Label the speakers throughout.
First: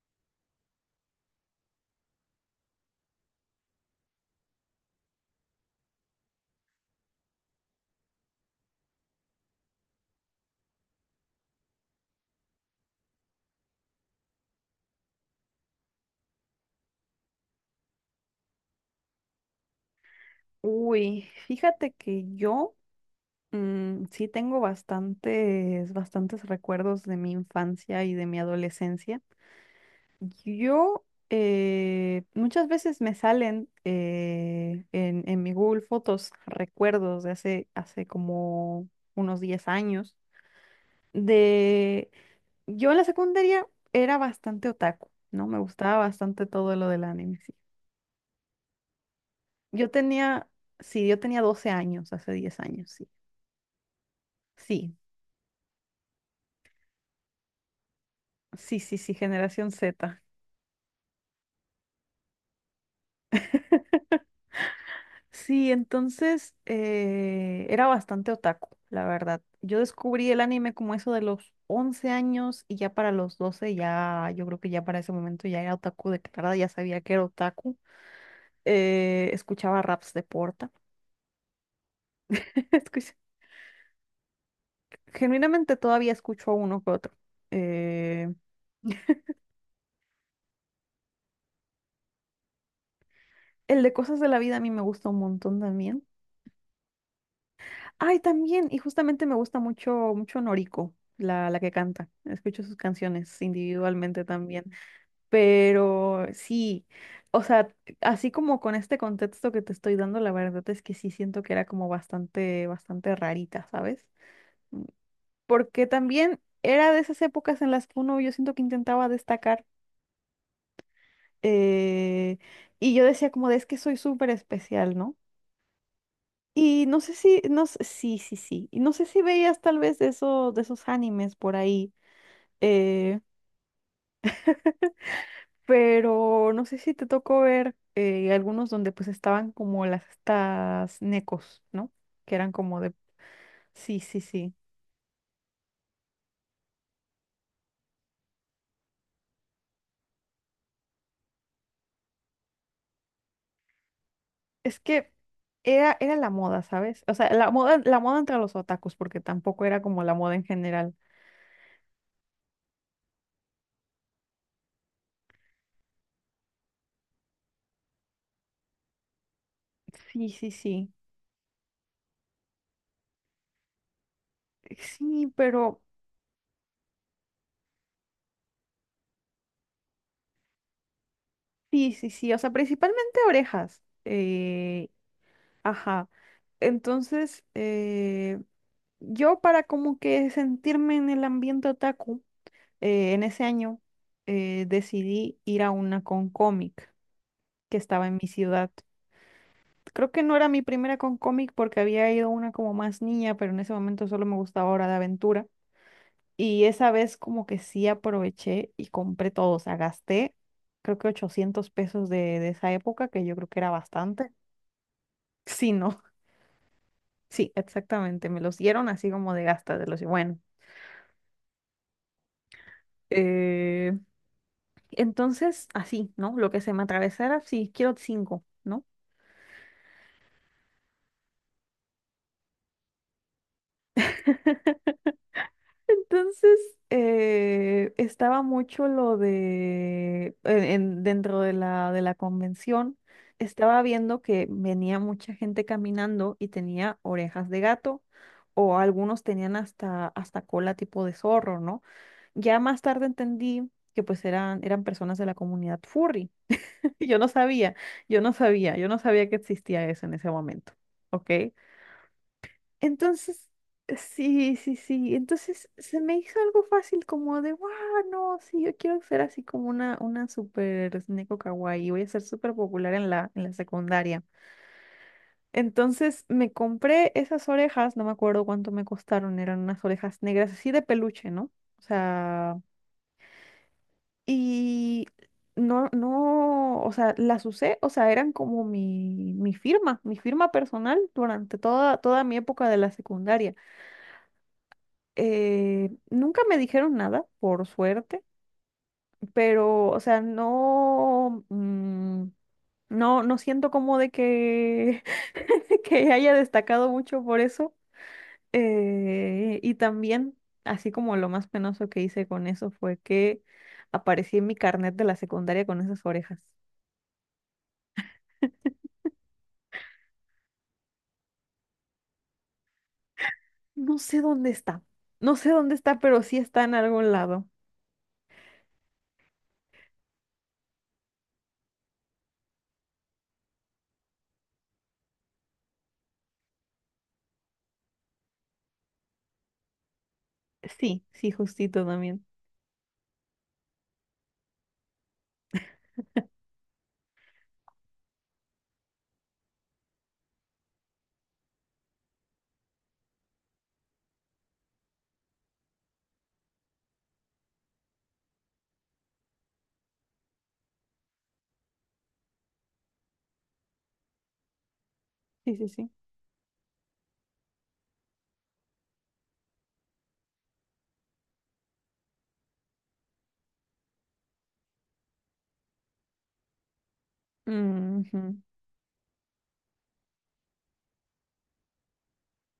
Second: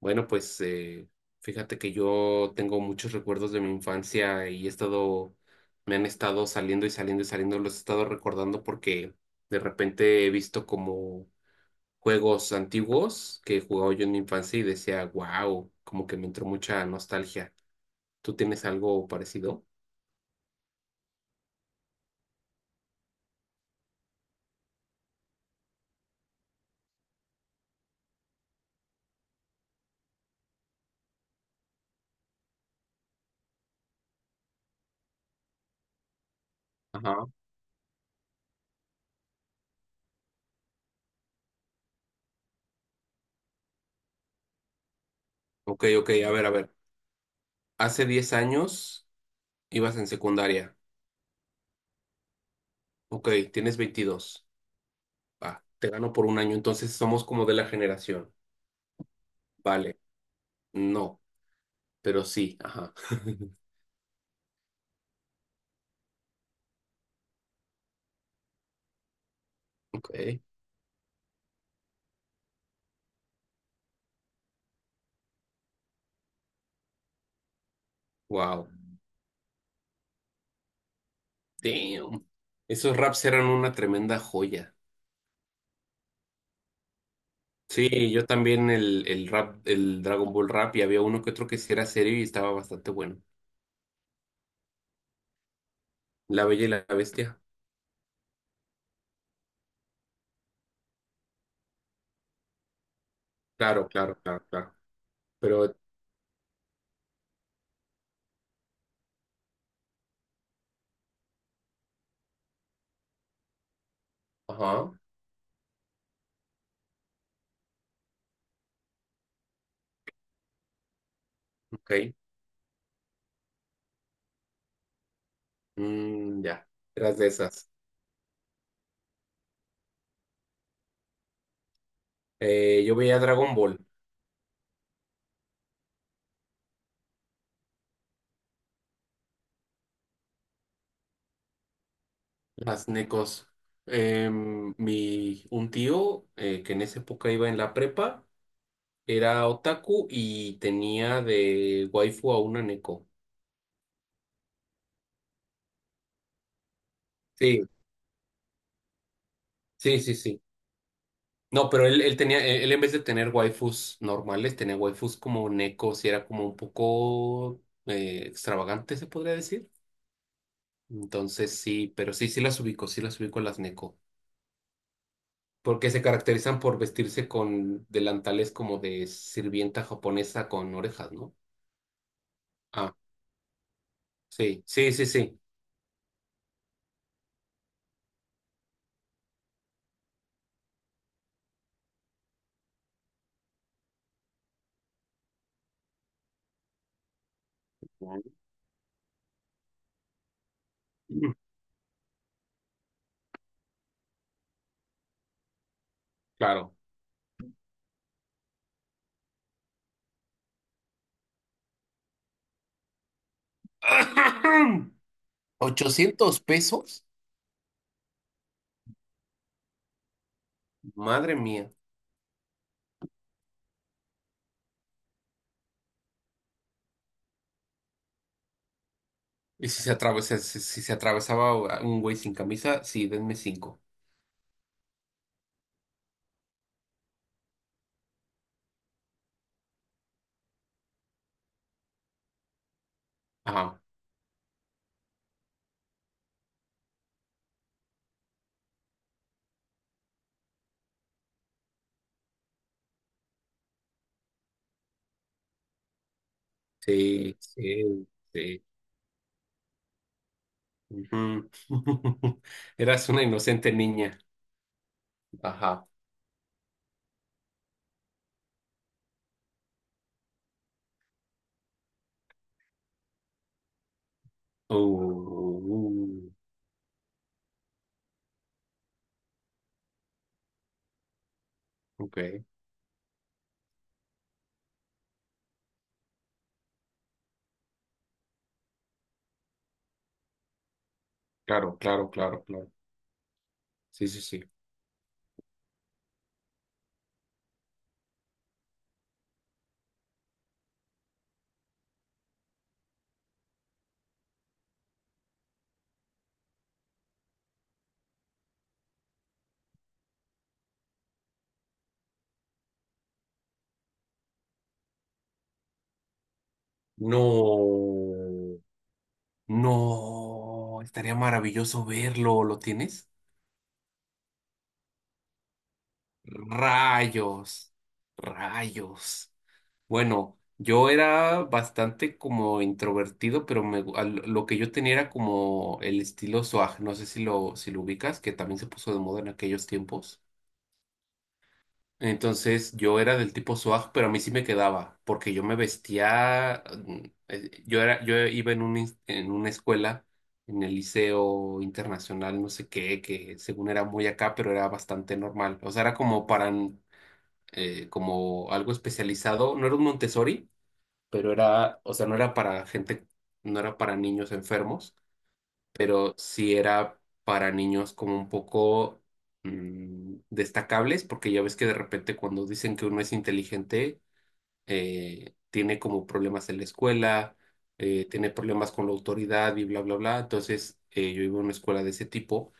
Speaker 1: Bueno, pues fíjate que yo tengo muchos recuerdos de mi infancia y me han estado saliendo y saliendo y saliendo, los he estado recordando porque de repente he visto como juegos antiguos que jugaba yo en mi infancia y decía, wow, como que me entró mucha nostalgia. ¿Tú tienes algo parecido?
Speaker 2: Uy, fíjate que yo sí tengo bastantes recuerdos de mi infancia y de mi adolescencia. Yo Muchas veces me salen en mi Google Fotos recuerdos
Speaker 1: Ajá.
Speaker 2: de hace como unos 10 años. De Yo en la secundaria era bastante otaku, ¿no? Me
Speaker 1: Ok,
Speaker 2: gustaba
Speaker 1: ok, a
Speaker 2: bastante
Speaker 1: ver, a ver.
Speaker 2: todo lo del anime, sí.
Speaker 1: Hace 10 años
Speaker 2: Yo
Speaker 1: ibas en
Speaker 2: tenía,
Speaker 1: secundaria.
Speaker 2: sí, yo tenía 12 años, hace 10 años, sí.
Speaker 1: Ok, tienes 22.
Speaker 2: Sí,
Speaker 1: Va, te gano por un año, entonces somos como de la generación.
Speaker 2: sí, sí, sí, generación
Speaker 1: Vale.
Speaker 2: Z.
Speaker 1: No, pero sí, ajá.
Speaker 2: Sí, entonces era bastante otaku, la verdad. Yo
Speaker 1: Ok,
Speaker 2: descubrí el anime como eso de los 11 años y ya para los 12 ya, yo creo que ya para ese momento ya era otaku declarada, ya sabía que era otaku.
Speaker 1: wow,
Speaker 2: Escuchaba raps de Porta.
Speaker 1: damn. Esos
Speaker 2: Escucha-
Speaker 1: raps eran una tremenda joya.
Speaker 2: Genuinamente todavía escucho a uno que otro.
Speaker 1: Sí, yo
Speaker 2: Eh,
Speaker 1: también el, el rap, el Dragon Ball rap, y había uno que otro que sí era serio y estaba bastante bueno.
Speaker 2: el de cosas de la vida a mí me gusta un montón también.
Speaker 1: La Bella y la Bestia.
Speaker 2: Ay, también, y justamente me gusta mucho, mucho Noriko, la que canta. Escucho sus canciones
Speaker 1: Claro, claro,
Speaker 2: individualmente
Speaker 1: claro,
Speaker 2: también.
Speaker 1: claro. Pero,
Speaker 2: Pero sí, o sea, así como con este contexto que te estoy dando, la verdad es que sí siento que era como bastante, bastante rarita, ¿sabes?
Speaker 1: ajá,
Speaker 2: Porque también era de esas épocas en las que uno, yo siento que intentaba destacar,
Speaker 1: ok.
Speaker 2: eh, y yo decía como de es que soy súper especial, ¿no?
Speaker 1: Mm, ya,
Speaker 2: Y no sé
Speaker 1: eras de
Speaker 2: si, no,
Speaker 1: esas.
Speaker 2: sí, sí, sí. Y no sé si veías tal vez de de esos animes por ahí,
Speaker 1: Yo veía
Speaker 2: eh,
Speaker 1: Dragon Ball,
Speaker 2: pero no sé si te tocó ver algunos donde pues estaban como las estas necos, ¿no? Que eran como
Speaker 1: las
Speaker 2: de...
Speaker 1: necos.
Speaker 2: Sí, sí, sí.
Speaker 1: Un tío que en esa época iba en la prepa. Era otaku y tenía de waifu a una neko.
Speaker 2: Es que era la moda, ¿sabes? O sea,
Speaker 1: Sí,
Speaker 2: la moda entre los otakus, porque tampoco era
Speaker 1: sí,
Speaker 2: como la
Speaker 1: sí,
Speaker 2: moda
Speaker 1: sí.
Speaker 2: en general.
Speaker 1: No, pero él tenía, él en vez de tener waifus normales, tenía waifus como nekos y era como un poco extravagante, se podría decir.
Speaker 2: Sí, sí, sí.
Speaker 1: Entonces sí, pero sí, sí las ubico a las neko.
Speaker 2: Sí, pero...
Speaker 1: Porque se caracterizan por vestirse con delantales como de sirvienta japonesa con orejas, ¿no?
Speaker 2: Sí, sí, sí. O sea,
Speaker 1: Ah,
Speaker 2: principalmente orejas.
Speaker 1: sí, sí, sí, sí.
Speaker 2: Ajá. Entonces, yo para como que sentirme en el ambiente otaku, en ese año decidí ir a una con cómic que estaba en mi ciudad. Creo que no era mi primera con cómic porque había ido a una como más niña, pero en ese momento solo me gustaba Hora de Aventura. Y
Speaker 1: Claro.
Speaker 2: esa vez como que sí aproveché y compré todo, o sea, gasté creo que 800 pesos de esa época, que yo creo que era bastante. Sí, no,
Speaker 1: ¿Ochocientos pesos?
Speaker 2: sí, exactamente, me los dieron así como de gasta, de los, bueno.
Speaker 1: Madre mía.
Speaker 2: eh, entonces, así, ¿no? Lo que se me atravesara, sí, quiero cinco, ¿no?
Speaker 1: Y si se atravesaba un güey sin camisa, sí, denme cinco.
Speaker 2: Entonces, estaba mucho lo de, dentro de de la convención,
Speaker 1: Ajá.
Speaker 2: estaba viendo que venía mucha gente caminando y tenía orejas de gato, o algunos tenían hasta cola tipo de zorro, ¿no? Ya más tarde entendí que pues eran personas de la comunidad furry. Yo no
Speaker 1: Sí,
Speaker 2: sabía,
Speaker 1: sí, sí.
Speaker 2: yo no sabía que existía eso en ese momento, ¿ok?
Speaker 1: Ujú. Eras una
Speaker 2: Entonces,
Speaker 1: inocente niña.
Speaker 2: sí, sí, sí. Entonces
Speaker 1: Ajá.
Speaker 2: se me hizo algo fácil como de, wow, no, sí, yo quiero ser así como una super neko kawaii, voy a ser súper popular en en la secundaria. Entonces
Speaker 1: Uh,
Speaker 2: me compré esas orejas, no me acuerdo cuánto me costaron, eran unas orejas negras así de peluche, ¿no? O
Speaker 1: ok.
Speaker 2: sea, y no, o sea, las usé, o sea, eran como mi firma personal durante
Speaker 1: Claro, claro,
Speaker 2: toda mi
Speaker 1: claro,
Speaker 2: época
Speaker 1: claro.
Speaker 2: de la secundaria.
Speaker 1: Sí, sí, sí.
Speaker 2: Nunca me dijeron nada, por suerte, pero, o sea, no, mm, no siento como de que que haya destacado mucho por eso. Y también, así como lo más penoso que hice con eso fue que aparecí en mi carnet de la secundaria con esas orejas.
Speaker 1: No, no. Estaría maravilloso verlo. ¿Lo tienes?
Speaker 2: No sé dónde está, no sé dónde está, pero sí está en algún lado.
Speaker 1: Rayos, rayos. Bueno, yo era bastante como introvertido, pero lo que yo tenía era como el estilo swag, no sé si lo, si lo ubicas, que también se puso de moda en aquellos tiempos.
Speaker 2: Sí, sí, justito también.
Speaker 1: Entonces yo era del tipo swag, pero a mí sí me quedaba, porque yo me vestía, yo iba en en una escuela, en el liceo internacional, no sé qué, que según era muy acá, pero era bastante normal. O sea, era como para, como algo especializado, no era un Montessori pero era, o sea, no era para gente, no era para niños enfermos,
Speaker 2: Sí, sí, sí.
Speaker 1: pero sí era para niños como un poco destacables, porque ya ves que de repente cuando dicen que uno es inteligente, tiene como problemas en la escuela, tiene
Speaker 2: Ujú.
Speaker 1: problemas con la autoridad y bla, bla, bla. Entonces, yo iba a una escuela de ese tipo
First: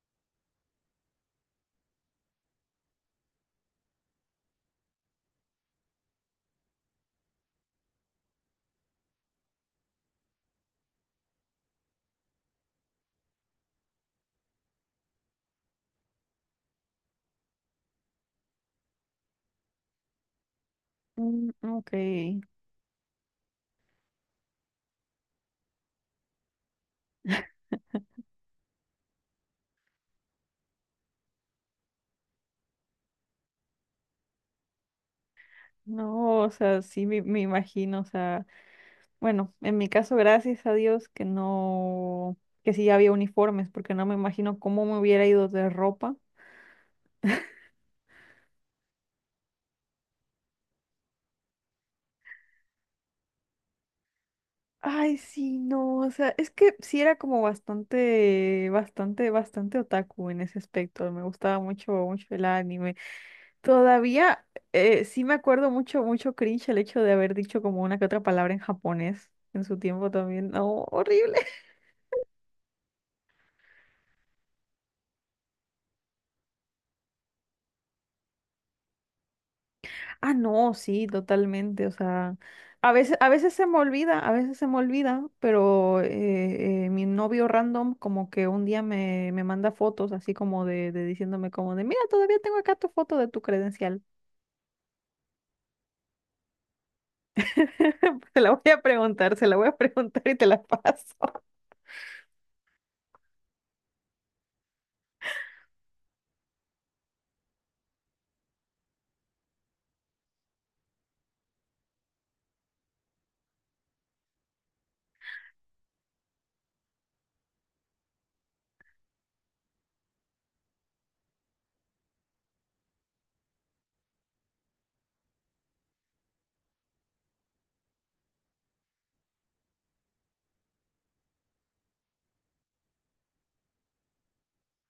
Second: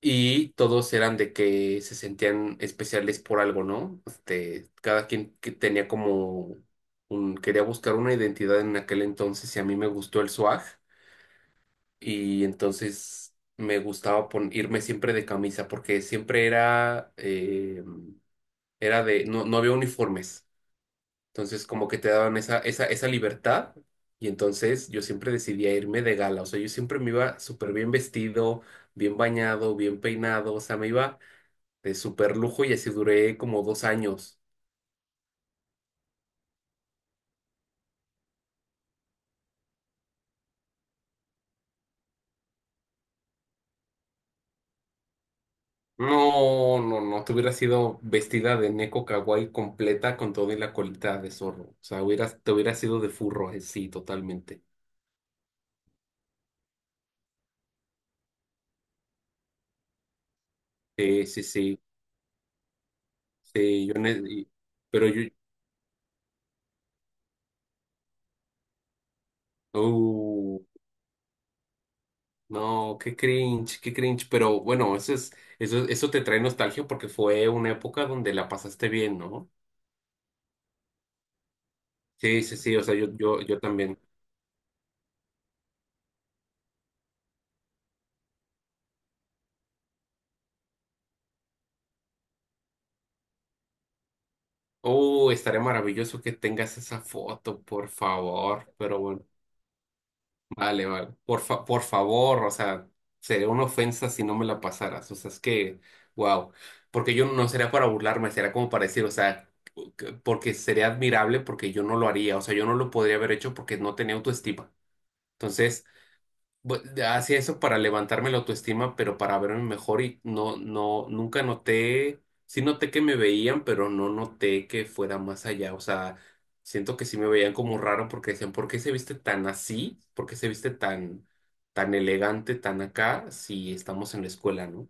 Speaker 1: y todos eran de que se sentían especiales por algo, ¿no? Este, cada quien que tenía como quería buscar una identidad en aquel entonces y a mí me gustó el swag y entonces me gustaba irme siempre de camisa porque siempre era, era de, no, no había uniformes,
Speaker 2: Mm,
Speaker 1: entonces como
Speaker 2: ok.
Speaker 1: que te daban esa libertad y entonces yo siempre decidía irme de gala, o sea, yo siempre me iba súper bien vestido, bien bañado, bien peinado, o sea, me iba de súper lujo y así duré como 2 años.
Speaker 2: No, o sea, sí me imagino, o sea, bueno, en mi caso, gracias a Dios que no, que sí había uniformes, porque no me imagino cómo me hubiera ido de ropa.
Speaker 1: No, no, no, te hubieras sido vestida de Neko Kawaii completa con todo y la colita de zorro. O sea, hubieras, te hubieras sido de furro, sí, totalmente.
Speaker 2: Ay, sí, no, o sea, es que sí era como bastante, bastante, bastante otaku en ese aspecto. Me
Speaker 1: Sí, sí,
Speaker 2: gustaba
Speaker 1: sí,
Speaker 2: mucho, mucho el anime.
Speaker 1: sí, yo, ne-
Speaker 2: Todavía
Speaker 1: y- pero
Speaker 2: sí
Speaker 1: yo,
Speaker 2: me acuerdo mucho, mucho cringe el hecho de haber dicho como una que otra palabra en japonés en su tiempo también.
Speaker 1: uh,
Speaker 2: No, horrible.
Speaker 1: no, qué cringe, pero bueno, eso te trae nostalgia porque fue una época donde la pasaste bien, ¿no?
Speaker 2: Ah, no, sí, totalmente. O sea,
Speaker 1: Sí, sí, sí, o sea, yo,
Speaker 2: a
Speaker 1: yo,
Speaker 2: veces
Speaker 1: yo
Speaker 2: se me
Speaker 1: también.
Speaker 2: olvida, a veces se me olvida, pero mi novio random como que un día me manda fotos así como de diciéndome como de, mira, todavía tengo acá tu foto de tu credencial.
Speaker 1: Oh, estaría maravilloso que tengas esa foto, por favor, pero bueno.
Speaker 2: Se la voy a preguntar y te la
Speaker 1: Vale, vale.
Speaker 2: paso.
Speaker 1: Por favor, o sea, sería una ofensa si no me la pasaras. O sea, es que, wow. Porque yo no sería para burlarme, sería como para decir, o sea, porque sería admirable porque yo no lo haría. O sea, yo no lo podría haber hecho porque no tenía autoestima. Entonces, hacía eso para levantarme la autoestima, pero para verme mejor y no, no, nunca noté, sí noté que me veían, pero no noté que fuera más allá. O sea, siento que sí me veían como raro porque decían, ¿por qué se viste tan así? ¿Por qué se viste tan, tan elegante, tan acá, si estamos en la escuela, ¿no?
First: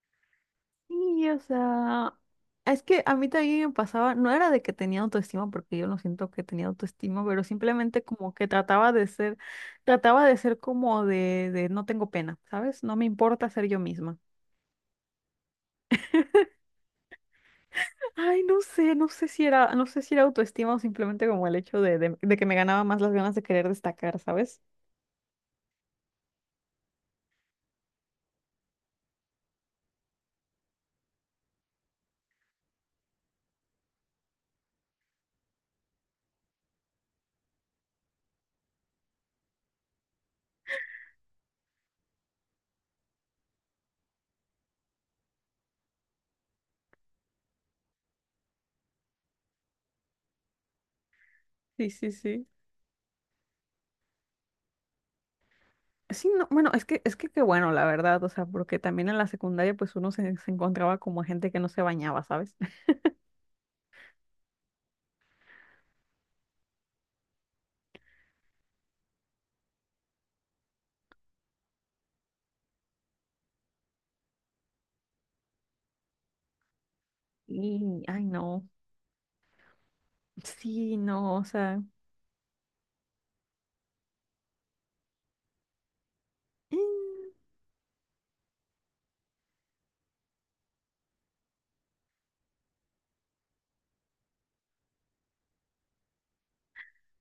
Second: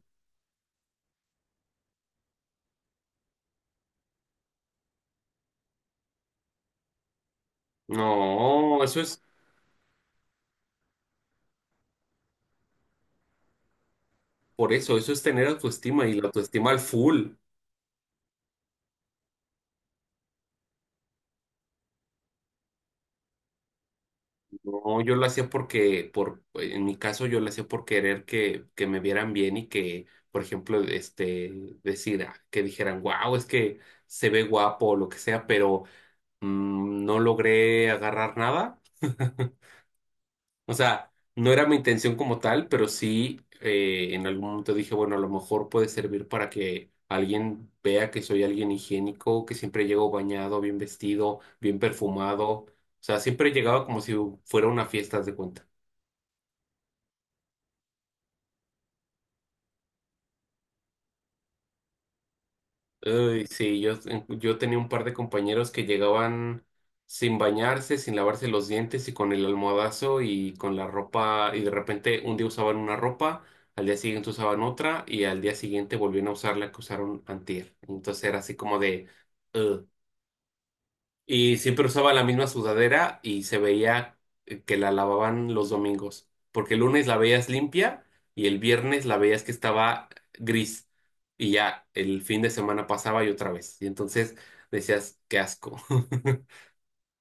Speaker 2: Sí, o sea, es que a mí también me pasaba, no era de que tenía autoestima, porque yo no siento que tenía autoestima, pero simplemente como que
Speaker 1: No, eso es
Speaker 2: trataba de ser como de no tengo pena, ¿sabes? No me importa ser yo misma.
Speaker 1: por eso, eso es tener autoestima y la autoestima al full.
Speaker 2: Ay, no sé, no sé si era, no sé si era autoestima o simplemente como el hecho de que me ganaba más las ganas de querer destacar, ¿sabes?
Speaker 1: No, yo lo hacía en mi caso, yo lo hacía por querer que me vieran bien y que, por ejemplo, este, decir, ah, que dijeran, wow, es que se ve guapo o lo que sea, pero no logré agarrar nada. O sea, no era mi intención como tal, pero sí en algún momento dije, bueno, a lo mejor puede servir para que alguien vea que soy alguien higiénico, que siempre llego bañado, bien vestido, bien
Speaker 2: Sí, sí,
Speaker 1: perfumado.
Speaker 2: sí.
Speaker 1: O sea, siempre llegaba como si fuera una fiesta, haz de cuenta.
Speaker 2: Sí, no, bueno, es que qué bueno, la verdad, o sea, porque también en la secundaria pues uno se encontraba como gente que no se bañaba, ¿sabes?
Speaker 1: Uy, sí, yo tenía un par de compañeros que llegaban sin bañarse, sin lavarse los dientes y con el almohadazo y con la ropa y de repente un día usaban una ropa, al día siguiente usaban otra y al día siguiente volvían a usar la que usaron antier.
Speaker 2: Y, ay,
Speaker 1: Entonces era así
Speaker 2: no.
Speaker 1: como de... "Ugh".
Speaker 2: Sí, no, o
Speaker 1: Y
Speaker 2: sea,
Speaker 1: siempre usaba la misma sudadera y se veía que la lavaban los domingos, porque el lunes la
Speaker 2: mm,
Speaker 1: veías limpia y el viernes la veías que estaba gris y ya el fin de semana pasaba y otra vez. Y entonces decías, qué asco.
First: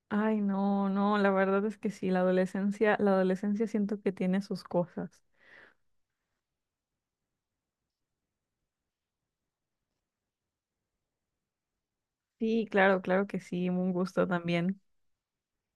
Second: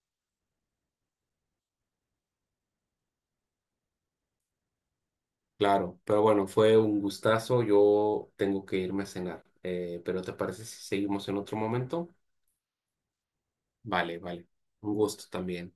Speaker 2: ay, no, no, la verdad es que sí, la adolescencia siento que tiene sus cosas.
Speaker 1: Claro, pero bueno, fue un gustazo. Yo tengo que irme a cenar, pero ¿te parece si seguimos en otro momento?
Speaker 2: Sí, claro, claro que sí, un
Speaker 1: Vale,
Speaker 2: gusto
Speaker 1: vale.
Speaker 2: también.
Speaker 1: Un gusto también.